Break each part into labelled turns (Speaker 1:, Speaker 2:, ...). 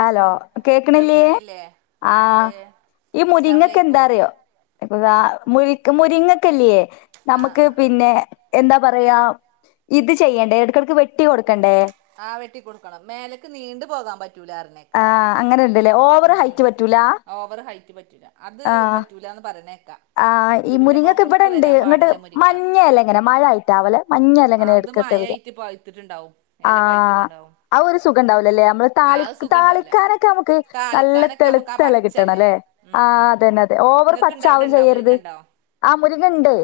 Speaker 1: Hello കേക്കണില്ലയേ
Speaker 2: കേൾക്കണില്ലേ
Speaker 1: ആ ഈ മുരിങ്ങക്കെ
Speaker 2: അസ്സലാമലൈക്കും
Speaker 1: എന്താറിയോഇപ്പദാ മുരിങ് ക്ക് മുരിങ്ങക്കല്ലെയേ
Speaker 2: ആ
Speaker 1: നമുക്ക്
Speaker 2: ആ ആ
Speaker 1: പിന്നെ എന്താ പറയാ ഇത് ചെയ്യണ്ടേ ഇടുക്കടക്ക് വെട്ടി കൊടുക്ക
Speaker 2: ആ വെട്ടി കൊടുക്കണം മേലേക്ക് നീണ്ട് പോകാൻ പറ്റൂല ആറിനെ
Speaker 1: ആഹ് അങ്ങനെ ഇണ്ടല്ലേ ഓവർ ഹൈറ്റ് പറ്റൂലാ
Speaker 2: ഓവർ ഹൈറ്റ് പറ്റൂല അത് പറ്റൂല എന്ന് പറയണെ
Speaker 1: ആ ഈ മുരിങ്ങക്കെ ഇവിടെണ്ട് ഇങ്ങോട്ട്
Speaker 2: പാടില്ല മുരിങ്ങ
Speaker 1: മഞ്ഞയല്ലേ ഇങ്ങനെ മഴ ആയിട്ടാവലെ മഞ്ഞ
Speaker 2: അത് മഴായിട്ട് പയത്തിട്ടുണ്ടാവും
Speaker 1: ആ
Speaker 2: ഇല പഴ്ത്തിട്ടുണ്ടാവും
Speaker 1: ആ ഒരു സുഖംണ്ടാവ്ല അല്ലേ നമ്മള് താളി
Speaker 2: ഉണ്ടാവില്ല
Speaker 1: താളിക്കാനൊക്കെ നമുക്ക് നല്ല
Speaker 2: താളിക്കാനൊക്കെ നമുക്ക് ആ
Speaker 1: തെളുത്തെല കിട്ടണം
Speaker 2: പച്ചല്ലേ
Speaker 1: അല്ലേ ആ
Speaker 2: ഉം ഉം
Speaker 1: അത്
Speaker 2: ഉം
Speaker 1: തന്നെ അതെ ഓവർ
Speaker 2: നിങ്ങൾക്ക്
Speaker 1: പച്
Speaker 2: ഉണ്ടോ അവിടെ
Speaker 1: ചാവും
Speaker 2: ഉണ്ടോ മുരിങ്ങ
Speaker 1: ചെയ്യരുത്
Speaker 2: ഉണ്ടോ
Speaker 1: ആ മുരിങ്ങ ണ്ട്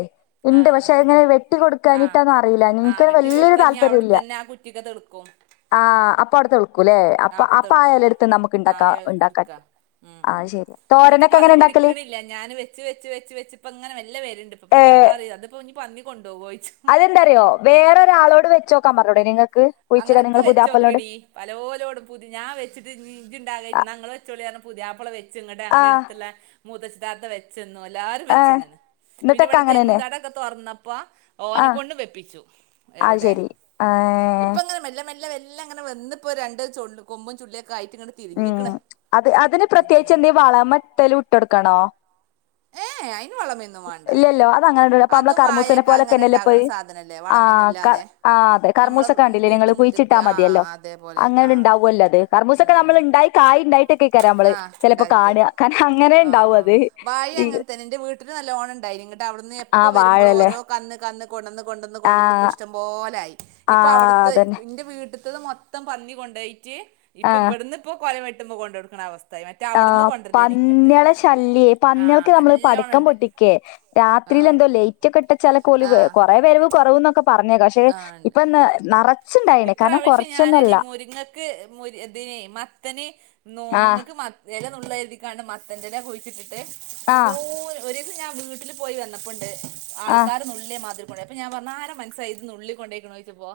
Speaker 2: ആ
Speaker 1: ഉണ്ട്
Speaker 2: ആ
Speaker 1: പക്ഷെ ഇങ്ങനെ വെട്ടി
Speaker 2: ആ ആ
Speaker 1: കൊടുക്കാഞിട്ടാന്ന് അറിയ
Speaker 2: ആ
Speaker 1: നിക്ക്
Speaker 2: വെട്ടി
Speaker 1: വല്യൊരു
Speaker 2: കൊടുത്താൽ ഞാൻ അവിടെ
Speaker 1: താല്പര്യല്ല
Speaker 2: തന്നെ ആ കുറ്റിക്ക് തെളുക്കും
Speaker 1: ആ അപ്പ അടുതോളും കൂലേ,
Speaker 2: ആ
Speaker 1: അപ്പൊ
Speaker 2: തെളുക്കും
Speaker 1: അപായെല്ലേടുത്ത്
Speaker 2: ആ
Speaker 1: നമുക്ക്ണ്ടാക്ക
Speaker 2: എ-
Speaker 1: ഉണ്ടാക്കാ
Speaker 2: എടുക്കാ
Speaker 1: ആ ശരി തോരനൊക്കെ എങ്ങനെഉണ്ടാക്കും
Speaker 2: ക്കിണില്ല ഞാൻ വെച്ച് വെച്ച് വെച്ച് ഇപ്പ ഇങ്ങെ നല്ലെ വേദനേണ്ട് ഇപ്പ
Speaker 1: ഏ
Speaker 2: പുതിയാപ്പള അറിയാ അത്പ്പോ ഇനി പന്നികൊണ്ട്
Speaker 1: അതെന്താറിയോ വേറൊരാളോട് വെച്ചോക്കാൻ പറഞ്ഞൂടെ നിങ്ങക്കു
Speaker 2: അങ്ങനൊക്കെ വെച്ചോക്കെടി പലോരോ ടും പൂതി ഞാൻ വെച്ചിട്ട് ഇഞ്ണ്ടാ
Speaker 1: ആ
Speaker 2: ന്നാ ങ്ങള് വെച്ചോളി പുതിയാപ്പൊള വെച്ച് ഇങ്ങട്ട്
Speaker 1: ആ
Speaker 2: അങ്ങടെ അടുത്തുള്ള മൂത്തച്ചിട്ടാത്ത വെച്ചന്നു എല്ലാരും
Speaker 1: ഏ
Speaker 2: വെച്ചന്നന് പിന്നെ
Speaker 1: എന്നിട്ടൊക്കെ
Speaker 2: ഇവിടെ
Speaker 1: അങ്ങനെ തന്നെ
Speaker 2: തെങ്ങുംന്താടൊക്കെ തുറന്നപ്പ ഓന
Speaker 1: ആ
Speaker 2: കൊണ്ടു വെപ്പിച്ചു എവിടെ
Speaker 1: ആയെ
Speaker 2: ഇപ്പ ഇങ്ങനെ മെല്ലെ മെല്ലെ മെല്ലെ ങ്ങനെ വന്നിപ്പോ രണ്ട് ചൊള്ള് കൊമ്പും ചുള്ളിയും
Speaker 1: ഉം അത് അതിന് പ്രത്യേകിച്ച്
Speaker 2: തിരിഞ്ഞിക്കണ്
Speaker 1: എന്തേ വളോം മെട്ടലും ഇട്ടെടുക്കണോ
Speaker 2: ഏ ഏ അയിന് വളമേന്നും വേണ്ട
Speaker 1: ഇല്ലല്ലോ അത് അങ്ങനെ അപ്പൊ നമ്മളെ
Speaker 2: അതും
Speaker 1: കർമൂസനെ
Speaker 2: വായൊക്കെ
Speaker 1: പോലൊക്കെ
Speaker 2: അങ്ങനെ
Speaker 1: തന്നെയല്ലേ ഇപ്പൊ
Speaker 2: ഉണ്ടാകണ
Speaker 1: ഇത്
Speaker 2: സാധനല്ലേ
Speaker 1: ആഹ് ക
Speaker 2: വളമൊന്നുംല്ലാതെ
Speaker 1: ആഹ് അതെ കർമൂസൊക്കെ കണ്ടില്ലേ നിങ്ങള് കുഴച്ചിട്ടാ
Speaker 2: ആ
Speaker 1: മതിയല്ലോ
Speaker 2: അതേപോലെ
Speaker 1: അങ്ങനെ
Speaker 2: ആ
Speaker 1: ഉണ്ടാവ്വല്ലോ അത് കർമൂസ ക്ക
Speaker 2: ഉം ഉം
Speaker 1: നമ്മൾ ഉണ്ടായി കായ ഉണ്ടായിട്ടൊക്കെക്കരാം മ്മള്
Speaker 2: ആ
Speaker 1: ചിലപ്പോ കാണുക കാരണം അങ്ങനെ ഉണ്ടാവും അത്
Speaker 2: വാഴേം
Speaker 1: ഈ
Speaker 2: അങ്ങനെ തന്നെ എൻ്റെ വീട്ടിൽ നല്ല ഓണം ഉണ്ടായി ഇങ്ങട്ട് അവിടെന്ന് എപ്പോ
Speaker 1: ആഹ്
Speaker 2: വരുമ്പോഴും
Speaker 1: വാഴല്ലേ
Speaker 2: ഓരോ കന്ന് കന്ന് കൊണ്ടന്ന് കൊണ്ടന്ന് കൊണ്ടന്ന് ഇപ്പം
Speaker 1: ആഹ്
Speaker 2: ഇഷ്ടംപോലായി ഇപ്പൊ
Speaker 1: ആഹ്
Speaker 2: അവിടുത്തെ
Speaker 1: അതന്നെ
Speaker 2: എന്റെ വീട്ടിൽ മറ്റത് മൊത്തം പന്നി കൊണ്ടോയിട്ട് ഇപ്പൊ
Speaker 1: ആഹ്
Speaker 2: ഇവിടുന്ന് ഇപ്പോ കൊല വെട്ടുമ്പോൾ കൊണ്ട് കൊടുക്കുന്ന അവസ്ഥ
Speaker 1: ആ പന്ന്യളെ ശല്യെ
Speaker 2: ആ
Speaker 1: പന്നികൾക്ക് നമ്മള്
Speaker 2: നല്ലോണം
Speaker 1: പടക്കം
Speaker 2: ഉണ്ട്
Speaker 1: പൊട്ടിക്കേ രാത്രിൽ
Speaker 2: ആ
Speaker 1: എന്തോ ലേറ്റ് ഒക്കെ ഇട്ടാ ചെല കൊലിവ്
Speaker 2: ആഹ്
Speaker 1: കുറെപേര് വരവ് കുറവെന്നൊക്കെ പറഞ്ഞേകാ പക്ഷെ
Speaker 2: ആഹ് ഉണ്ട്
Speaker 1: ഇപ്പം എന്നാ നറ
Speaker 2: ഇപ്രാവശ്യം ഞാനീ മുരിങ്ങക്ക് മുരി ഇതിനെ മത്തന്
Speaker 1: ആഹ്
Speaker 2: നോമ്പങ്ങൾക്ക് മ ഇല നുള്ളാതിരിക്കാൻ മത്തന്റെല കുഴിച്ചിട്ടിട്ട് ഉള്ളൂ
Speaker 1: ആഹ്
Speaker 2: ഒരു ഇന്ന് ഞാൻ വീട്ടിൽ പോയി വന്നപ്പോണ്ട്
Speaker 1: ആഹ്
Speaker 2: ആൾക്കാരന്നുള്ള്യേ മാതിരി അപ്പൊ ഞാൻ പറഞ്ഞ് ആരാ മൻസ്സാ ഇത് നുള്ളി കൊണ്ടേക്ക്ണ് നോയിച്ചപ്പോ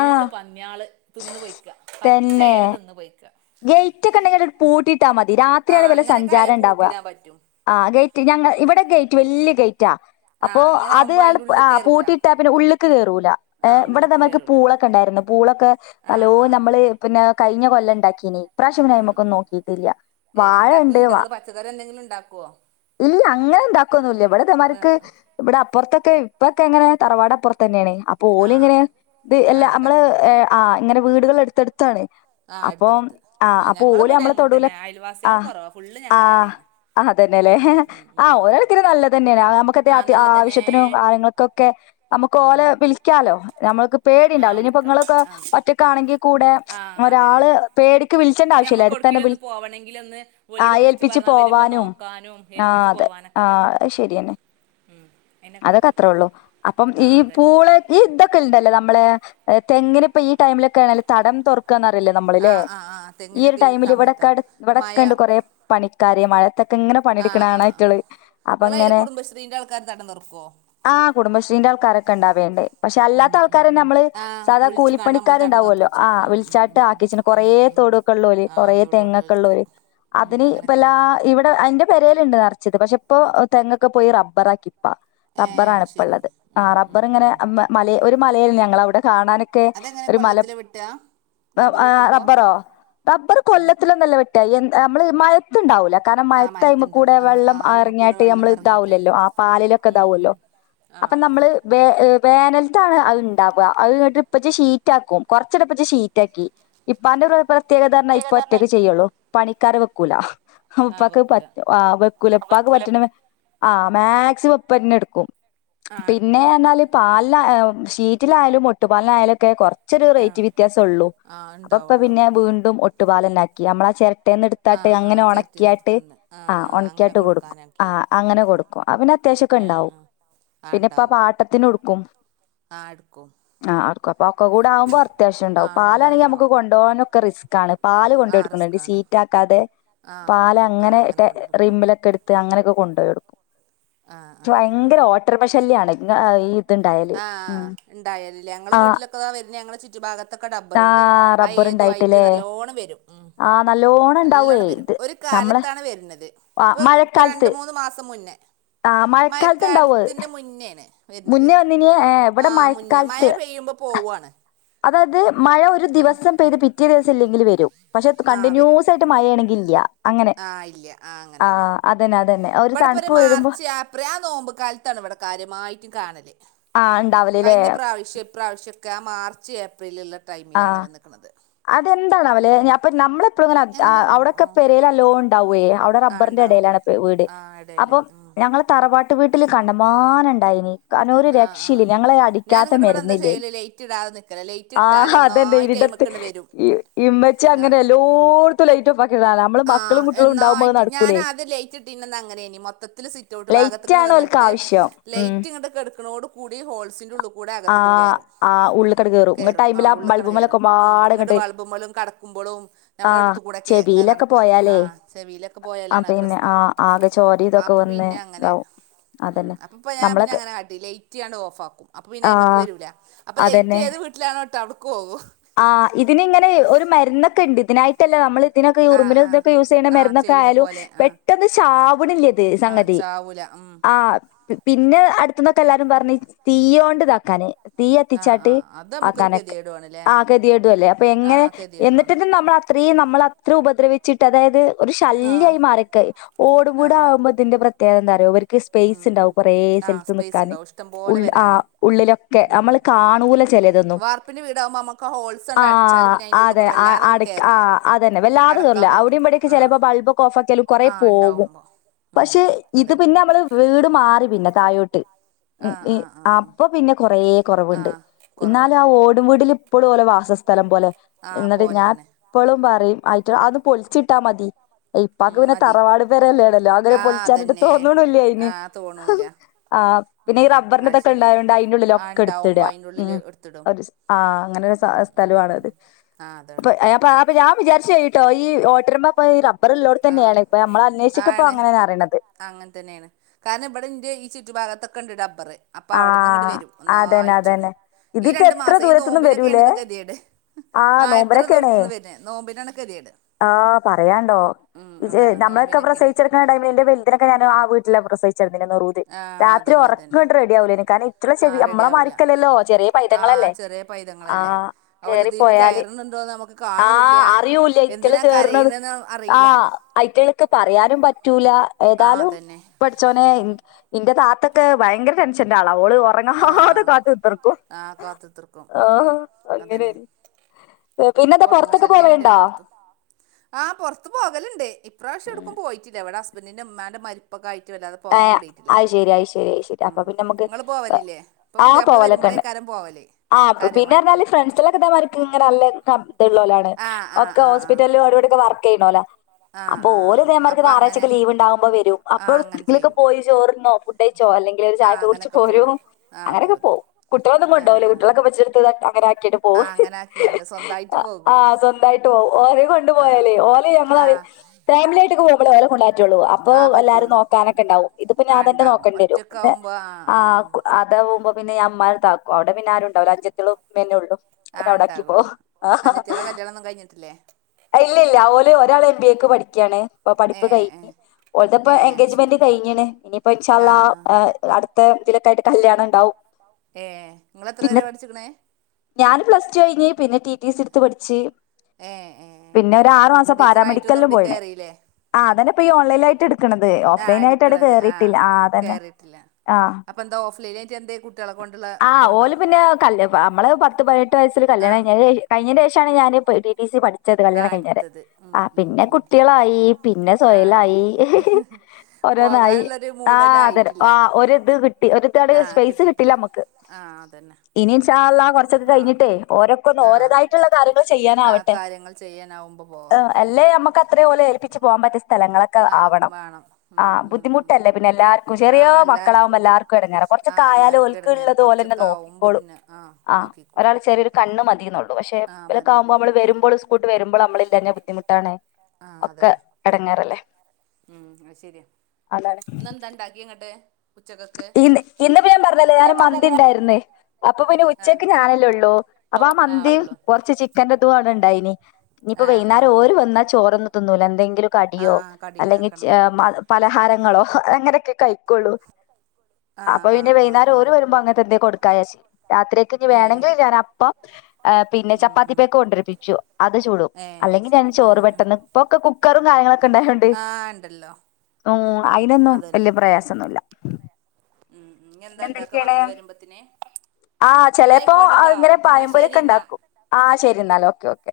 Speaker 1: ആഹ്
Speaker 2: പന്ന്യാള് തിന്ന് പൊയ്ക്ക പച്ചയെല
Speaker 1: തന്നെ
Speaker 2: തിന്ന് പോയ്ക്ക
Speaker 1: ഗേറ്റ് ഒക്കെ ഉണ്ടെങ്കി പൂട്ടിട്ട് കട്ടാൽ മതി രാത്രിയാണ്
Speaker 2: ആഹ്
Speaker 1: ഇവല
Speaker 2: അങ്ങനൊക്കെ ആയാ
Speaker 1: സഞ്ചാരം ഉണ്ടാവുക
Speaker 2: പൂട്ടിടാൻ പറ്റും
Speaker 1: ആ ഗേറ്റ് ഞ ഇവിടെ ഗേറ്റ് വലിയ ഗേറ്റ് ട്ട അപ്പോ
Speaker 2: ആഹ് അങ്ങനെ
Speaker 1: അത്
Speaker 2: ആവുമ്പോ
Speaker 1: യാൾ
Speaker 2: അയിന്റെ
Speaker 1: ആ
Speaker 2: ഉള്ളിക്ക് കേറൂല
Speaker 1: പൂട്ടിയിട്ടാ പിന്നെ ഉള്ളുക്ക് കേറൂല
Speaker 2: ആഹ്
Speaker 1: ഇവിടെ
Speaker 2: ഉള്ളിക്ക്
Speaker 1: നമുക്ക്
Speaker 2: കേറൂല
Speaker 1: പൂളൊക്കെ ഉണ്ടായിരുന്നു. സ്കൂളൊക്കെ നല്ലോ
Speaker 2: ആഹ് ആഹ്
Speaker 1: നമ്മള്
Speaker 2: ആഹ്
Speaker 1: പിന്നെ കഴിഞ്ഞ കൊല്ലം ഉണ്ടാക്കീന് ഇപ്രാവശ്യം പിന്നെ
Speaker 2: ഉം
Speaker 1: അതുമ്മക്കൊന്നും
Speaker 2: ഉം
Speaker 1: നോക്കിയിട്ടില്ല
Speaker 2: ഏഹ്
Speaker 1: വാഴണ്ട്
Speaker 2: ഇണ്ടാക്കലുണ്ടോ
Speaker 1: വാ
Speaker 2: ഇങ്ങള് പച്ചക്കറി എന്തെങ്കിലും ഇണ്ടാക്കോ
Speaker 1: ഇല്ല അങ്ങനെ ണ്ടാക്കൊന്നുല്ല ഇവിടെ ഇതേമാര്ക്ക്
Speaker 2: ഏഹ്
Speaker 1: ഇവിടെ അപ്പൊ ർത്തൊക്കെ ഇപ്പൊക്കെ എങ്ങനെ തറവാട് അപ്പൊർത്തന്നെയാണ് അപ്പൊ ഓല്
Speaker 2: ആഹ്
Speaker 1: ഇങ്ങനെ ഇത് എല്ല
Speaker 2: ആഹ്
Speaker 1: നമ്മള്
Speaker 2: ഇണ്ടാക്കുമ്പോ
Speaker 1: ആ ഇങ്ങനെ വീടുകൾ എടുത്തടുത്താണ് അ
Speaker 2: ആ ഞങ്ങള് ഇവിടെ അങ്ങ ൻതന്നെ അയൽവാസിയോള് കുറവാ ഫുള്ള് ഞങ്ങള ന്നെയാണ്.
Speaker 1: ആ അതെന്നെല്ലേ ആ ഒര് കൺക്കിന് നല്ലതെ ന്നെയാണ് നമ്മക്ക് എത്തേ
Speaker 2: ആഹ്
Speaker 1: അത്യ
Speaker 2: നല്ലതന്നെ
Speaker 1: ആവശ്യത്തിനും കാര്യങ്ങൾക്കൊക്കെ നമുക്ക്
Speaker 2: ഉം
Speaker 1: ഓലെ വിളിക്കാലോ നമ്മൾക്ക് പേടി
Speaker 2: ആഹ്
Speaker 1: ഉണ്ടാവുല്ല ഇനിപ്പൊ
Speaker 2: വിളിക്കാം
Speaker 1: ങ്ങളൊക്കെ
Speaker 2: ആഹ്
Speaker 1: ഒറ്റക്ക് ആണെങ്കി കൂടെ ഒരാള് പേടിക്ക് വിളിച്ചണ്ട
Speaker 2: ഇഞ്ഞ്
Speaker 1: ആവശ്യല്ല.
Speaker 2: ഞമ്മക്ക്
Speaker 1: അടുത്തന്നെ
Speaker 2: ഒട്ക്കേലും ഒന്ന്
Speaker 1: വിളി
Speaker 2: പോവണെങ്കിലൊന്ന് ഓലോട്
Speaker 1: ആഹ്
Speaker 2: വിളിച്ച് പറഞ്ഞാ വരുമ്പോ നോക്കാനും എൽ
Speaker 1: ആ അതെ ആ അഹ് ശരിയെന്നെ
Speaker 2: ഉം അയിനൊക്കെ
Speaker 1: അതൊക്കെ
Speaker 2: പറ്റും
Speaker 1: അത്രേ ള്ളു അപ്പം ഈ
Speaker 2: ആഹ് അതന്നെ
Speaker 1: പൂളെ ഈ ഇതൊക്കെ ഇണ്ടല്ലേ നമ്മളെ തെങ്ങിന് ഇപ്പൊ ഈ ടൈമിലൊക്കെണല്ലോ തടം തുറക്കാന്ന് റല്ലോ നമ്മള് ല്ലേ
Speaker 2: ആഹ് ആഹ് ആഹ്
Speaker 1: ഈ ഒര്
Speaker 2: തെങ്ങിനൊക്കെ
Speaker 1: ടൈമില്
Speaker 2: സമയത്താ
Speaker 1: ഇവിടക്കെ
Speaker 2: മയ
Speaker 1: ഇവിടെക്കണ്ട് കുറെ പണിക്കാര് മഴയത്തൊക്കെ ഇങ്ങനെ പണിയെടുക്ക്ണ
Speaker 2: ആഹ്
Speaker 1: കാണാ
Speaker 2: ആഹ്
Speaker 1: അയ്റ്റള് അപ്പൊ
Speaker 2: ഇങ്ങള അയില്
Speaker 1: ഇങ്ങനെ
Speaker 2: കുടുംബശ്രീന്റെ ആൾക്കാര് തടം തുറക്കൊ?
Speaker 1: ആ കുടുംബശ്രീന്റെ ആൾക്കാരൊക്കെ ണ്ടാവേണ്ട് പക്ഷെ
Speaker 2: ഉം
Speaker 1: അല്ലാത്ത
Speaker 2: ഉം
Speaker 1: ആൾക്കാരന്നെ
Speaker 2: ഉം
Speaker 1: നമ്മള്
Speaker 2: ആഹ്
Speaker 1: സാധാ
Speaker 2: വിളിച്ചു കാണ്ട് നമ്മൾ തടം
Speaker 1: കൂലിപ്പണിക്കാര്ണ്ടാവുല്ലോ
Speaker 2: തുറപ്പിച്ചു
Speaker 1: ആഹ്
Speaker 2: ഉം ഉം
Speaker 1: വിളിച്ചാട്ട്
Speaker 2: ഉം
Speaker 1: ആ
Speaker 2: ഉം
Speaker 1: കിച്ച്ണ കുറെ
Speaker 2: ഉം ഉം
Speaker 1: തൊടുകൊ ള്ളോല്
Speaker 2: ആഹ്
Speaker 1: കൊറേ തെങ്ങക്കെ
Speaker 2: തൊഴിലുള്ളോൽക്ക്
Speaker 1: ഉള്ളോല്
Speaker 2: ഉം
Speaker 1: അതിന്
Speaker 2: അങ്ങനെയൊക്കെ
Speaker 1: പ്പല്ലാ
Speaker 2: പറ്റും
Speaker 1: ഇവിടെ ഇന്റെ പെരേല്ണ്ട് നർ ച്ചത് പക്ഷെ ഇപ്പോ തെങ്ങൊക്കെ പോയി റബ്ബർ ആക്കി
Speaker 2: ഏഹ്
Speaker 1: റബ്ബറാണ്
Speaker 2: അത്
Speaker 1: ഇപ്പ
Speaker 2: ശരി
Speaker 1: ള്ളത് ആ
Speaker 2: ഉം
Speaker 1: റബർ
Speaker 2: ഉം
Speaker 1: ഇങ്ങനെ
Speaker 2: ഉം
Speaker 1: മലേ ഒര് മലേ ൽ ഞങ്ങളവിടെ കാണാനൊക്കെ
Speaker 2: അതെങ്ങനെ
Speaker 1: ഒരു മല
Speaker 2: കൊല്ലത്തില് വെട്ടാ റബ്ബർ
Speaker 1: ആ
Speaker 2: വെട്ടുമ്പോ
Speaker 1: റബ്ബറോ? റബ്ബർ
Speaker 2: ഉം
Speaker 1: കൊല്ലത്തിലോന്നല്ല വെട്ടാ എ നമ്മള് മയത്ത്ണ്ടാവൂല കാരണം
Speaker 2: ആഹ്
Speaker 1: മഴത്ത് അയിമ കൂടെ
Speaker 2: മയത്തുണ്ടാവില്ല ആഹ്
Speaker 1: വെള്ളം
Speaker 2: ആഹ്
Speaker 1: ആ
Speaker 2: അയിമ്മക്കൂടെ
Speaker 1: ഇറങ്ങിയാട്ട് നമ്മൾ
Speaker 2: വെള്ളം ഇറങ്ങിയിട്ട്
Speaker 1: ഇതാവുലല്ലോ ആ പാലിലൊക്കെ
Speaker 2: ഉം ഉം
Speaker 1: ഇതാവോല്ലോ..
Speaker 2: ആഹ്
Speaker 1: അപ്പം നമ്മള്
Speaker 2: അതന്നെ
Speaker 1: വേ വേനൽ ത്താണ് അഹ് ഇണ്ടാവ അഹ് ഇങ്ങട്ട് ഇപ്പച്ചി ഷീറ്റ് ആക്കും കൊറച്ച് പ്പച്ചി ഷീറ്റാക്കി ഇപ്പന്റെ പ്ര ത്യേക താറഞ്ഞാ ഇപ്പൊ ഒറ്റക്ക് ചെയ്യുള്ളൂ പണിക്കാരെ വെക്കൂല.
Speaker 2: ആഹ്
Speaker 1: ഉപ്പാക്ക്
Speaker 2: വെക്കൂല
Speaker 1: പറ്റ ആ വെക്കൂല ഇപ്പാക്ക് പറ്റ്ണ ആ മാക്സിമം ഇപ്പന്നെ ട്ക്കും
Speaker 2: ആഹ്
Speaker 1: പിന്നെ
Speaker 2: എടുക്കും
Speaker 1: ഞ്ഞാല് പാല് ല്ല ഷീറ്റിലായാലും ഒട്ടുപാലിലാ ആയാലും ഒക്കെ കൊ ർച്ചൊരു റൈറ്റ്
Speaker 2: ആഹ്
Speaker 1: വ്യത്യാസം ഒള്ളു
Speaker 2: ആഹ്
Speaker 1: അപ്പോ പ്പ
Speaker 2: ഉണ്ടാവുള്ളൂ
Speaker 1: പിന്നെ വീണ്ടും ഒട്ടുപാലന്നാക്കി നമ്മളാ ചെര ട്ടേന്ന് ഇട്ത്താട്ട്
Speaker 2: ആഹ്
Speaker 1: അങ്ങനെ
Speaker 2: ആഹ്
Speaker 1: ഒണക്കിയാട്ട്
Speaker 2: ചിരട്ടീന്നെടുത്തണ്ട് ആഹ് ആഹ് അങ്ങനെ
Speaker 1: ആഉണക്കിയാട്ട് കൊടുക്കും ആ
Speaker 2: കൊടുക്കാനാക്കി
Speaker 1: അങ്ങനെ കൊടുക്കും അഹ് പിന്നെ അത്യാവശ്യൊക്കെ
Speaker 2: ആഹ്
Speaker 1: ഉണ്ടാവും
Speaker 2: ആഹ് ആഹ്
Speaker 1: പിന്നെ ഇപ്പ
Speaker 2: ഇണ്ടാവും
Speaker 1: പാട്ടത്തിന് കൊടുക്കും.
Speaker 2: ആഹ് എടുക്കും
Speaker 1: ആ ടുക്ക പ്പൊ ഒക്ക കൂടെ ആകുമ്പോ അത്യാവശ്യം ണ്ടാവും
Speaker 2: ആഹ് ഇണ്ട്
Speaker 1: പാലാണെങ്കി ഞമ്മക്ക്
Speaker 2: ഇണ്ടാവും
Speaker 1: കൊണ്ട്പോകാനോക്കെ റിസ് പാല് കൊണ്ട
Speaker 2: ആഹ്
Speaker 1: ട്ക്ക്ണണ്ട്
Speaker 2: റിസ്ക്കാണ്
Speaker 1: സീറ്റാക്കാതെ
Speaker 2: ആഹ്
Speaker 1: പാല
Speaker 2: ആഹ്
Speaker 1: അങ്ങനെ ട്ടേ
Speaker 2: കൊണ്ടെടുക്കും
Speaker 1: റിമ്മിലൊക്കെ ഇട്ത്ത് അങ്ങനെയൊക്കെ കൊ ണ്ടോയെട്ക്കും
Speaker 2: ആഹ് ആഹ് ആഹ്
Speaker 1: ഭയങ്കര
Speaker 2: ആഹ്
Speaker 1: ഓട്ടർമ്മ ശല്യാണ് ഈ ഇതുണ്ടായാല്
Speaker 2: ആഹ്
Speaker 1: ഉം
Speaker 2: ണ്ടാ യാല് ല്ലോ ഞങ്ങളെ
Speaker 1: ആ
Speaker 2: വീട്ടിലൊക്കൊ ദാ വരുന്നെ ഞങ്ങളെ ചുറ്റ് ഭാഗത്തൊക്കെ ടബ്ബറ്ണ്ട് ആ ഏതു
Speaker 1: ആയിട്ട് ല്ലേ
Speaker 2: ല്ലോണം വരും ഉം നല്ലോണം വരും ഉം
Speaker 1: ഇത്
Speaker 2: ഒര്
Speaker 1: നമ്മള്
Speaker 2: കാലത്താണ് വര്ണത്
Speaker 1: ആ
Speaker 2: ഇപ്പോ പ്പോ
Speaker 1: മഴക്കാലത്ത്
Speaker 2: രണ്ട് മൂന്ന് മാസം മുന്നേ
Speaker 1: ആഹ് മഴക്കാലത്ത്
Speaker 2: മഴക്കാലത്തിന്റെ മുന്നോണ് വര്ണത്
Speaker 1: ഏ ഇവിടെ മഴക്കാലത്ത്
Speaker 2: പോവാണ്
Speaker 1: അതായത് മഴ ഒരു ദിവസം പെയ്ത് പി റ്റേ ദിവസം ഇല്ലെങ്കിൽ വരും പക്ഷെ കണ്ടിന്യൂസ് ആയിട്ട് മഴെണെങ്കി ഇല്ല അങ്ങനെ
Speaker 2: ആ ഇല്ല ആഅങ്ങനന്നെ
Speaker 1: ആഹ് അതന്നെ അതന്നെ ഒരു
Speaker 2: ഇവിടെ പ്പൊര്
Speaker 1: തണുപ്പ് വരുമ്പോ
Speaker 2: മാർച്ച് ഏപ്രി ആ നോമ്പ് കാലത്താണ് ഇവിടെ കാര്യമായിട്ടും കാണല്
Speaker 1: ആഹ് ഉണ്ടാവലല്ലേ
Speaker 2: കഴിഞ്ഞ പ്രാവശ്യം ഇപ്രാവശ്യക്കെ മാർച്ച് ഏപ്രില് ള്ള
Speaker 1: ആ അതെന്താണാവലെ അപ്പൊ നമ്മള ആ
Speaker 2: എന്താണാവോ
Speaker 1: അവിടൊക്കെ
Speaker 2: ആഹ്
Speaker 1: പെരേല് നല്ലോ ണ്ടാവേ അവടെ
Speaker 2: ആഹ്
Speaker 1: റബ്ബറിന്റെ
Speaker 2: ഉണ്ടാവും
Speaker 1: ഇടയിലാണ് പ ഇ വീട്.
Speaker 2: ആഹ് ഇടയില്
Speaker 1: അപ്പം
Speaker 2: ഉം
Speaker 1: ഞങ്ങളെ തറവാട് വീട്ടിൽ കണ്ടമാനണ്ടായിനി
Speaker 2: ആഹ് ആഹ് ഞാൻ ഇങ്ങട്ട് ഇവിടെ എന്താ
Speaker 1: മരുന്നില്ലേനി
Speaker 2: ചെയ്യല് ലേറ്റ് ഇടാതെ നിക്കല ലേയ്റ്റ്
Speaker 1: ആഹ്
Speaker 2: ഇട്ടാലൊ
Speaker 1: അതന്നെ ഇര്ടത്ത് ഇമ്മച്ചി അങ്ങെനെ എല്ലോട്ത്ത് ലേയ്റ്റും
Speaker 2: ആഎന്നായിട്ട്
Speaker 1: നടക്കൂലേ
Speaker 2: ഞാനാദ്യ ലേറ്റി ട്ടിന്നങ്ങനെ മൊത്തത്തില് സിറ്റ്ഔട്ട് ഭാഗത്ത്
Speaker 1: ലൈറ്റ്
Speaker 2: ക്ണ്
Speaker 1: ആണ് ഓൽക്ക്
Speaker 2: ന്നട്ട്
Speaker 1: ആവശ്യം ഉം
Speaker 2: ലൈറ്റ് ഇങ്ങട്ട്കട്ക്ക്ണോട് കൂടി ഹോൾസിന്റെ ഉള്ള് കൂടെ അകത്ത് ക്ങ്ങട്ട്
Speaker 1: ആഹ്
Speaker 2: കയറും
Speaker 1: ആഹ് ഉള്ള്ക്കട് കേറും ഇങ്ങട്ട്
Speaker 2: കയറും ആ
Speaker 1: അയ്മല്
Speaker 2: ഉള്ള്ക്കാണ്ട് കയറും
Speaker 1: ബൾബുമ്മലൊക്കെപാടെ
Speaker 2: ഇങ്ങട്ട് വൾ ബ്മലും കടക്കും മ്പള്ളും
Speaker 1: ആഹ്
Speaker 2: ഞമ്മളട്ത്ത് കൂടെക്കെ ങ്ങനെ നട
Speaker 1: ചെവിയിലൊക്കെ
Speaker 2: ആ
Speaker 1: പോയാലേ
Speaker 2: ചെവിയിലൊക്കെ
Speaker 1: ആ
Speaker 2: പോയാലാണ്
Speaker 1: പിന്നെ
Speaker 2: പ്രശ്നം
Speaker 1: ആ ആകെ ചോരിം ഇതൊക്കെ
Speaker 2: അപ്പൊ
Speaker 1: വന്ന്
Speaker 2: പിന്നെ അങ്ങനെ
Speaker 1: ഇതാവും
Speaker 2: ഉ
Speaker 1: അതന്നെ
Speaker 2: അപ്പപ്പോ ഞാൻ പിന്നെ
Speaker 1: നമ്മളൊക്കെ
Speaker 2: അങ്ങനെ കാട്ടി ലൈറ്റ്ണ്ട് ഓഫ് ആക്കും പിന്നെ അയ്മക്ക്
Speaker 1: ആഹ്
Speaker 2: വരൂല്ല. അപ്പൊ ലൈറ്റ് ഏത് വീലാണോട്ട അവിടു
Speaker 1: ആ ഇതിനിങ്ങനെ ഒരു മരുന്നൊക്കെണ്ട് ഇതിനായിട്ടല്ല മ്മള് ഇതിനൊക്കെ യൂ
Speaker 2: ആഹ് ആഹ്
Speaker 1: റുമ്പിനെക്കെ യൂസെയ്യ്ണ
Speaker 2: ആഹ്
Speaker 1: മരുന്നൊക്കെ
Speaker 2: ചെയ്യണ
Speaker 1: ആയാലും
Speaker 2: പോലെ ആഹ്
Speaker 1: പെട്ടെന്ന് ചാവും വിടല്ലത്
Speaker 2: ആഹ്
Speaker 1: സംഗതി
Speaker 2: ചാവൂല ഉം
Speaker 1: ആ ത് പിന്നെ അടുത് ന്നൊക്കെ എല്ലാരും പറഞ് തീയ് കൊണ്ട്താക്കാന്
Speaker 2: ആഹ് ആഹ് അത് നമുക്കൊരു
Speaker 1: തീയ്യത്തിച്ചാണ്ട്ആക്കാനൊക്കെ
Speaker 2: ഗതികേടുവാണല്ലേ
Speaker 1: ആ കെതേടുഅല്ലേ അപ്പൊ എങ്ങനെ
Speaker 2: ആഹ് ഗതികേടുവാണ്
Speaker 1: എന്നിട്ടറ്റും നമ്മള് അത്രേം നമ്മൾ അത്രും ഉപദ്രവിച്ചിട്ട് അതായത് ഒരു
Speaker 2: ആഹ്
Speaker 1: ശല്യമായി മാറ്യക്ക. ഓടും
Speaker 2: ആഹ്
Speaker 1: വീടാഉമ്പോ ഇതിന്റെ പ്രത്യേകത എന്താ റിയോ ഇവര് ക്ക്‌
Speaker 2: ഉം ഉം
Speaker 1: സ്പേസ്ണ്ടാവും കൊറേ
Speaker 2: ആഹ്
Speaker 1: സ്ഥലത്ത്
Speaker 2: സ്പേസ്
Speaker 1: നിക്കാന്.
Speaker 2: ഉണ്ടാവും ഇഷ്ടം പോലെ
Speaker 1: ഉൾ ആ
Speaker 2: വരാന്
Speaker 1: ഉള്ളിലൊക്കെ നമ്മള് കാണൂല ചെല തൊന്നും
Speaker 2: വാർപ്പിന്റെ വീടാകുമ്പോ നമുക്ക് ഹോൾസണ്ട്
Speaker 1: ആ
Speaker 2: അടിച്ചാല് പിന്നെ അതിന്റെ ഉള്ളിൽ
Speaker 1: അതെ
Speaker 2: കൂടെ
Speaker 1: ആ
Speaker 2: വല്ലാതെ അങ്ങോട്ട്
Speaker 1: അട്കെ ആ
Speaker 2: കയറൂല
Speaker 1: അതന്നെ വല്ലാതെ
Speaker 2: അടക്കാൻ
Speaker 1: കേർല്ല.
Speaker 2: പറ്റും
Speaker 1: അവിടെവിടെക്കെ
Speaker 2: ആഹ്
Speaker 1: ചെലേപ്പോ ബൾബ് ഒക്കെ ഓഫാക്യാലും കൊറെ
Speaker 2: ആഹ്
Speaker 1: പോകും
Speaker 2: ഉണ്ടാവുമ്പോ ഉം
Speaker 1: പക്ഷെ ഇത്
Speaker 2: അതന്നെ
Speaker 1: പിന്നെ അമ്മള് വീട് മാറി പിന്നെ താഴോട്ട്
Speaker 2: ആഹ് ആഹ് ആഹ് ആ
Speaker 1: ഇപ്പൊ പിന്നെ കൊറേ കൊറവ്ണ്ട്. ഇന്നാലും ആ
Speaker 2: കുറവുണ്ട്
Speaker 1: ഓടും വീടില് ഇപ്പളു ഓലെ വാസസ്ഥലം പോലെ
Speaker 2: ആഹ്
Speaker 1: എന്നട്ട് ഞാൻ
Speaker 2: പോലെയാണ്
Speaker 1: എപ്പോളും പറിം അയിറ്റ അഒന്ന് പൊളിച്ചിട്ടാ മതി
Speaker 2: ഉം
Speaker 1: ഇപ്പാക്ക് പിന്നെ
Speaker 2: മതി
Speaker 1: തറവാട് പേരേല്ലേണല്ലോ അങ്ങന
Speaker 2: ആഹ്
Speaker 1: പൊൾച്ചാനട്ട്
Speaker 2: അതന്നെ
Speaker 1: തോന്ന്ണില്ല അയ്ന്.
Speaker 2: ആഹ് തോണൂല്ല
Speaker 1: ആ അ പിന്നെ ഈ
Speaker 2: ഉം
Speaker 1: റബ്ബർന്റെ
Speaker 2: അത്
Speaker 1: തൊക്കെ
Speaker 2: ശരിയാണ്
Speaker 1: ണ്ടായോ ത
Speaker 2: ആഹ്
Speaker 1: അയിന്റെുള്ളില്ഒക്കെ എടുത്തിട.
Speaker 2: ഉണ്ടാവുമ്പോ അതിൻ്റെ ഉള്ളിൽ
Speaker 1: ഉം
Speaker 2: എടുത്തിടും
Speaker 1: ഒരുസ് ആ അങ്ങനെ ഒരു സാഎ
Speaker 2: ഉം
Speaker 1: സ്ഥലു
Speaker 2: ഉം
Speaker 1: ആണത്.
Speaker 2: ആ
Speaker 1: അപ്പൊ
Speaker 2: അതാണ്
Speaker 1: എയാപ ആപ് ഞാൻ വിചാരിച്ചോയ് ട്ടോ ഈ ഓട്ടരുമപ്പ റബ് ബർ ഉള്ളോട്
Speaker 2: ആ
Speaker 1: തന്നെയാണ്പ്പൊ അമ്മൾ അന്വേഷ്ച്ചിക്കപ്പോ അങ്ങനെയാണ് അറിണത്
Speaker 2: അങ്ങൻ തന്നെണ്. കാരണം ഇവിടെ ഇന്റെ ഈ ചുറ്റു ഭാഗത്തൊക്കെ ഉണ്ട് ഡബ്ബറ് അപ്പൊ അവിടന്ന് ഇങ്ങട്ട്
Speaker 1: ആഹ്
Speaker 2: വരും
Speaker 1: അതന്നെ
Speaker 2: ഒന്നായിട്ട്.
Speaker 1: അതന്നെ
Speaker 2: ഈ
Speaker 1: ഇതിന്റെ
Speaker 2: രണ്ടു
Speaker 1: എത്ര
Speaker 2: മാസം ഈ
Speaker 1: ദൂരത്തൊന്നും
Speaker 2: നോമ്പിനൊക്കെയാണ്
Speaker 1: വരൂലേ
Speaker 2: ഇത് കതിയേട്.
Speaker 1: ആഹ്
Speaker 2: ആ എത്ര
Speaker 1: നോമ്പരൊക്കെയാണേ
Speaker 2: ദൂരത് ന്ന് വര നോമ്പിനാണ് കെതേട്.
Speaker 1: ആഹ് പറയാണ്ടോ ഇജ് നമ്മളൊക്കെ
Speaker 2: നോമ്പിനൊക്കെയാണ്
Speaker 1: പ്രസവിച്ചെട്ക്ണ ടൈമിൽ എന്റെ വൽത് നൊക്കെ ഞാന് ആ വീട്ട്ലാ പ്രസവിച്ചെട് ന്നിഞ്ഞെ ന്നെറൂല്. രാത്രി
Speaker 2: പിന്നെ തന്നെ
Speaker 1: റെഡിയാഊലേന് കാരണം ഇത്ര ചെവി നമ്മളെ മാറിക്കലല്ലോ ചെറിയ
Speaker 2: ആ
Speaker 1: പൈതങ്ങളല്ലേ. ആ കേറി
Speaker 2: ദീക്ക്കയറുന്നുണ്ടോന്ന് നമുക്ക് കാണൂല്ല
Speaker 1: അറിയൂല്ല
Speaker 2: എന്തിനാ കരയണേന്ന് അറിയ്ല.
Speaker 1: ഐറ്റഏക്ക് പറയാനും പറ്റൂല
Speaker 2: ആ
Speaker 1: ഏതായാലും
Speaker 2: അതന്നെ
Speaker 1: പഠിച്ചോനെ ഇൻ ഇന്റെ താത്ത ക്ക്‌ ഭയങ്കര ടെൻഷന്റെ ആളാ അവള് ഉറങ്ങാതെ
Speaker 2: ആഹ്
Speaker 1: കാത്തുത്തിർക്കു.
Speaker 2: ആഹ് കാത്തുത്തിർക്കും
Speaker 1: ആ അങ്ങനെ
Speaker 2: അതന്നെ
Speaker 1: നു
Speaker 2: കോട്ടർമ ശല്യണ്ട് എല്ലോട്ത്തും ആ പൊർത്ത് പോകല്ണ്ട് ഇപ് പ്രാഷ്യം
Speaker 1: ഉം
Speaker 2: എവ്ടുക്കും പോയിട്ടില്ല വടെ ഹസ്ബൻറിന്റെ്മാ്ന്റെമരിപ്പൊക്കെ ആയി
Speaker 1: ആ അഹ്ശരി അഹ് ശരി അഹ്ശരി അപ്പ
Speaker 2: ഉം
Speaker 1: പിന്നെ നമുക്ക്
Speaker 2: നിങ്ങള്
Speaker 1: എ
Speaker 2: പോവലില്ലേ ഇപ്പൊ
Speaker 1: ആഹ്
Speaker 2: പുതിയാപ്പള്
Speaker 1: പോവലൊക്കെണ്ണ്.
Speaker 2: വരുമ്പോളേക്കാരം പോവല്
Speaker 1: ആതു
Speaker 2: കാര്യമായിട്ട്
Speaker 1: പിന്നെർഞ്ഞാല് ഫ്രണ്ട്സെളൊക്കെ ഇതെ മാരിക്ക് ങ്ങനെ നല്ല കം ത്ത്ള്ളോലാണ്.
Speaker 2: ആഹ് ആഹ്
Speaker 1: ഒക്കെ
Speaker 2: ആഹ്
Speaker 1: ഹോസ്പിറ്റൽല് അവിട ഇവിടൊക്കെവർക്കെയ്യ്ണോലാ.
Speaker 2: ആഹ്
Speaker 1: അപ്പൊ
Speaker 2: ആഹ്
Speaker 1: ഓര്
Speaker 2: ആഹ്
Speaker 1: തേന്മാർക്ക്
Speaker 2: അപ്പൊ അങ്ങനെ
Speaker 1: ഞായറാഴ്ചക്കെ ലീവ് ഉണ്ടാഉമ്പോ വരും. അപ്പോ
Speaker 2: ആഹ് അങ്ങനെ
Speaker 1: ന്നക്കെ
Speaker 2: ചെയ്യും
Speaker 1: പോയി ചോറിന്നോ പുഡയ്ച്ചോ അല്ലെങ്കിൽ ഒരു
Speaker 2: ആഹ്
Speaker 1: ചായോക്കെ കുട്ച്ച്
Speaker 2: അങ്ങനൊക്കെ
Speaker 1: പോരും.
Speaker 2: ആഹ്
Speaker 1: അങ്ങനെയൊക്കെ
Speaker 2: പോരും
Speaker 1: പോഉം കുട്ടളൊന്നും
Speaker 2: ആഹ്
Speaker 1: കൊണ്ടോവൂല്ല
Speaker 2: ആഹ്
Speaker 1: കുട്ട്യളൊക്കെ മ്മച്ചിന്റെ ട്ത്ത് ആ കിട്ട്പോവും.
Speaker 2: ആഹ് അങ്ങനെ ആക്കിയാണ്ട്
Speaker 1: അ
Speaker 2: സ്വന്തായിട്ട്
Speaker 1: ആ
Speaker 2: പോകും
Speaker 1: സ്വന്തായിട്ട് പോഉം. ഓലേ കൊണ്ട്
Speaker 2: ആഹ്
Speaker 1: പോയാലേ ഓലെ ഞമ്മളാ
Speaker 2: ആഹ്
Speaker 1: ഫാമിലിയായിട്ടൊക്ക പോഉമ്പളേ ഓലെ കൊണ്ടാആറ്റുള്ളൂ. അപ്പോ
Speaker 2: ആഹ്
Speaker 1: എല്ലാരും
Speaker 2: പറ്റുള്ളൂ
Speaker 1: നോക് ക്കാനൊക്കെ ണ്ടാവും. ഇതിപ്പോ ഞാൻ തന്നെ നോക്കേണ്ട്യരും. പിന്നെ ആ കു അത് പോഉമ്പൊ പിന്നെ ഞാ മ്മടട്ത്താക്കു. അവ്ടെ പിന്നെ ആരുണ്ടാവ് ല അഞ്ചത്യളും മ്മേല്ലുള്ളൂ.
Speaker 2: ആ ഉണ്ടാവുള്ളു അനിയത്തിടെ കല്യാണംമൊന്നും കഴിഞ്ഞിട്ടില്ലേ
Speaker 1: ഇല്ല ഇല്ല ഓല് ഒരാൾ എം ബി എക്ക് പഠിക്കയാണ് ഇപ്പൊ
Speaker 2: ഏ
Speaker 1: പഠപ്പ്
Speaker 2: ഏ
Speaker 1: കഴിഞ്ഞ് ഓൾക്ക്പ്പ
Speaker 2: ഏ അത് ശരി
Speaker 1: എൻഗേജ്മെന്റ് കഴിഞ്ണ്. ഇനിയിപ്പോ വെച്ചാ
Speaker 2: ആ
Speaker 1: അള്ളാ
Speaker 2: ആ
Speaker 1: അടുത്ത ഇതിലൊക്കൊയിട്ട് കല്യാണം ണ്ടാവും.
Speaker 2: ഏ നിങ്ങളെത്ര വരെ പഠിച്ചിക്ണേ?
Speaker 1: ഞാന് പ്ലസ് ടു കഴിഞ്ഞ് പിന്നെ ടി ടി സി എടുത്ത് പഠിച്ചു
Speaker 2: ഏ ഏ
Speaker 1: പിന്നെ ഒരു ആറു
Speaker 2: അപ്പൊ
Speaker 1: മാസം
Speaker 2: ടീച്ചറായിട്ടൊന്നും
Speaker 1: പാരാമെഡിക്കല
Speaker 2: എവിടെയും
Speaker 1: പോയിണെ
Speaker 2: കയറിയില്ലേ
Speaker 1: ആ അതെ അപ്പൊ ഈ ഓൺലൈൻ ആയിട്ട് എടുക്കണത്
Speaker 2: ആ
Speaker 1: ഓഫ്‌ലൈൻ ആയിട്ടാണ്
Speaker 2: എടുക്കണത്
Speaker 1: കേറിയിട്ടില്ല ആ തന്നെ
Speaker 2: കയറിയിട്ടില്ല അപ്പൊ എന്താ ഓഫ്‌ലൈൻ ആയിട്ട് എന്താ കുട്ടികള കൊണ്ടുള്ള
Speaker 1: ആഹ്
Speaker 2: ഇതുണ്ടോ
Speaker 1: ഓല് പിന്നെ കല് നമ്മള് പതിനെട്ട് വയസ്സിൽ
Speaker 2: ആ
Speaker 1: കല്യാണംഴ കഴിഞ്ഞന്റെ ശേഷംമാണ് ഞാൻ ടി സി പഠിക്ക ചെത്
Speaker 2: ആ
Speaker 1: കല്യാണം കഴിഞ്ഞര
Speaker 2: അടുത്തത് ഉം
Speaker 1: ആ
Speaker 2: ഉം
Speaker 1: പിന്നെ
Speaker 2: ഉം
Speaker 1: കുട്ടികളായി പിന്നെ
Speaker 2: ആയി
Speaker 1: സവയലായി ഓരോന്നായി
Speaker 2: പോകാനുള്ളൊരു
Speaker 1: ആ അതരം
Speaker 2: മൂടലായിട്ടില്ല
Speaker 1: ആ ഒരിത് കിട്ടി ഒരുത്തടെ
Speaker 2: ആ
Speaker 1: സ്പേസ് കിട്ടില്ല
Speaker 2: കിട്ടിയിട്ടില്ല
Speaker 1: നമ്മുക്ക്
Speaker 2: ആ അതന്നെ
Speaker 1: ഇനി ഇൻഷാ അല്ലാഹ് കുറച്ചൊക്കെ
Speaker 2: ആഹ്
Speaker 1: കഴിഞ്ഞിട്ടേ ഒരൊക്കെ ഒന്ന്
Speaker 2: ആഹ്
Speaker 1: ഓരതായിതട്ടുള്ള കാര്യങ്ങള് ചെയ്യാൻ
Speaker 2: ആഹ്
Speaker 1: ആവട്ടെ
Speaker 2: കാര്യങ്ങൾ ചെയ്യാനാവുമ്പോ പോവാ
Speaker 1: അല്ലെ നമുക്ക് അത്രേ പോലെ ഏൽപ്പിച്ച് പോകാൻ പറ്റിയ സ്ഥലങ്ങളൊക്കെ
Speaker 2: ആഹ്
Speaker 1: ആവണം
Speaker 2: വേണം
Speaker 1: ആ
Speaker 2: ഉം ഉം ഉം
Speaker 1: ബുദ്ധിമുട്ടല്ലെ
Speaker 2: ഉം
Speaker 1: പിന്നെ എല്ലാർക്കും ചെറിയോ
Speaker 2: ആഹ്
Speaker 1: മക്കളാവുമ്പോ
Speaker 2: എല്ലാർക്കും
Speaker 1: എല്ലർക്കും ഇടങ്ങറ കുറച്ചൊന്ന് ആയാല് ഓല്ക്ക് ഉള്ളത് പോലെന്ന
Speaker 2: ക്ക ആവുമ്പോ പിന്നെ ആ നോക്കിക്കോളൂ
Speaker 1: ചെറിയൊരു കണ്ണ് മതിയുന്നുള്ളൂ പക്ഷേ ഇതക്കെ ആവുമ്പോ നമ്മള് വരുമ്പോളും സ്കൂട്ട് വരുമ്പോൾ നമ്മള ഇല്ലന്നെ ബുദ്ധിമുട്ടാണ്
Speaker 2: ആഹ്
Speaker 1: ഒക്കെ
Speaker 2: അതന്നെ
Speaker 1: ഇടങ്ങാറല്ലേ
Speaker 2: ഉം ശരി ഇന്ന്ന്താ ഉണ്ടാക്കി ഇങ്ങട്ട് ഉച്ചക്കക്ക്
Speaker 1: ഇന്ന് ഇന്നിപ്പോ ഞാൻ പറഞ്ഞല്ലേ ഞാന മന്തി ഉണ്ടായിരുന്ന് അപ്പൊ പിന്നെ
Speaker 2: ആഹ്
Speaker 1: ഉച്ചയ്ക്ക് ഞാനല്ലേ ഉള്ളൂ അപ്പൊ ആ
Speaker 2: ആഹ്
Speaker 1: മന്തി
Speaker 2: ഉള്ളു
Speaker 1: കുറച്ച് ചിക്കന്റെതും അഡ് ണ്ട ഇനി ഇനിയിപ്പ
Speaker 2: ആഹ്
Speaker 1: വൈകേരം
Speaker 2: ആഹ്
Speaker 1: ഓര്
Speaker 2: ആഹ്
Speaker 1: വന്നാ ചോറൊന്ന് തിന്നൂല എന്തെങ്കിലും കടിയോ
Speaker 2: ആഹ് ആഹ് കടി
Speaker 1: അല്ലെങ്കിൽ
Speaker 2: ഇണ്ടാക്കണം
Speaker 1: ചെ മാ പലഹാരങ്ങളോ അങ്ങനെയൊക്കെ കഴിക്കൊള്ളു
Speaker 2: ആഹ്
Speaker 1: അപ്പൊ പിന്നെ
Speaker 2: ആഹ് ആഹ്
Speaker 1: വൈകുന്നേരം
Speaker 2: ആഹ്
Speaker 1: ഓര് വരുമ്പോ അങ്ങനത്തെ എന്തക്ക കൊടുക്കായച്ച്യ രാത്രിയക്കെ ഇ
Speaker 2: ഏഹ്
Speaker 1: വേണമെങ്കിൽ ഞാൻ അപ്പം പിന്നെ
Speaker 2: ഉം
Speaker 1: ചപ്പാത്തി
Speaker 2: ഉം
Speaker 1: പേക്ക് കൊണ്ടരിപ്പിച്ചു അത് ചൂടും
Speaker 2: ഏഹ് അത്
Speaker 1: അല്ലെങ്കിൽ ഞാൻ
Speaker 2: ശരി
Speaker 1: ചോറ്
Speaker 2: ആഹ് ആഹ്
Speaker 1: പെട്ടെന്ന് ഇപ്പൊക്കെ കുക്കറും കാര്യങ്ങളൊക്കെ ഉണ്ടായോണ്ട്
Speaker 2: ആഹ് ഇണ്ടല്ലോ
Speaker 1: ഉം അയിതിനൊന്നും
Speaker 2: അതന്നെ
Speaker 1: വല്യ പ്രയാസം ഒന്നുല്ല
Speaker 2: ഉം ഉം ഇനി എന്താ ഇണ്ടാക്ക മക്കള് വരുമ്പോത്തിനെ
Speaker 1: ആ ചെിലപ്പോ ഇങ്ങനെ പായംപൊരി ക്കെ
Speaker 2: ശരി ന്നാ
Speaker 1: ഉണ്ടാക്കും ആ ശെരി എന്നാൽ ഓക്കേ ഓക്കെ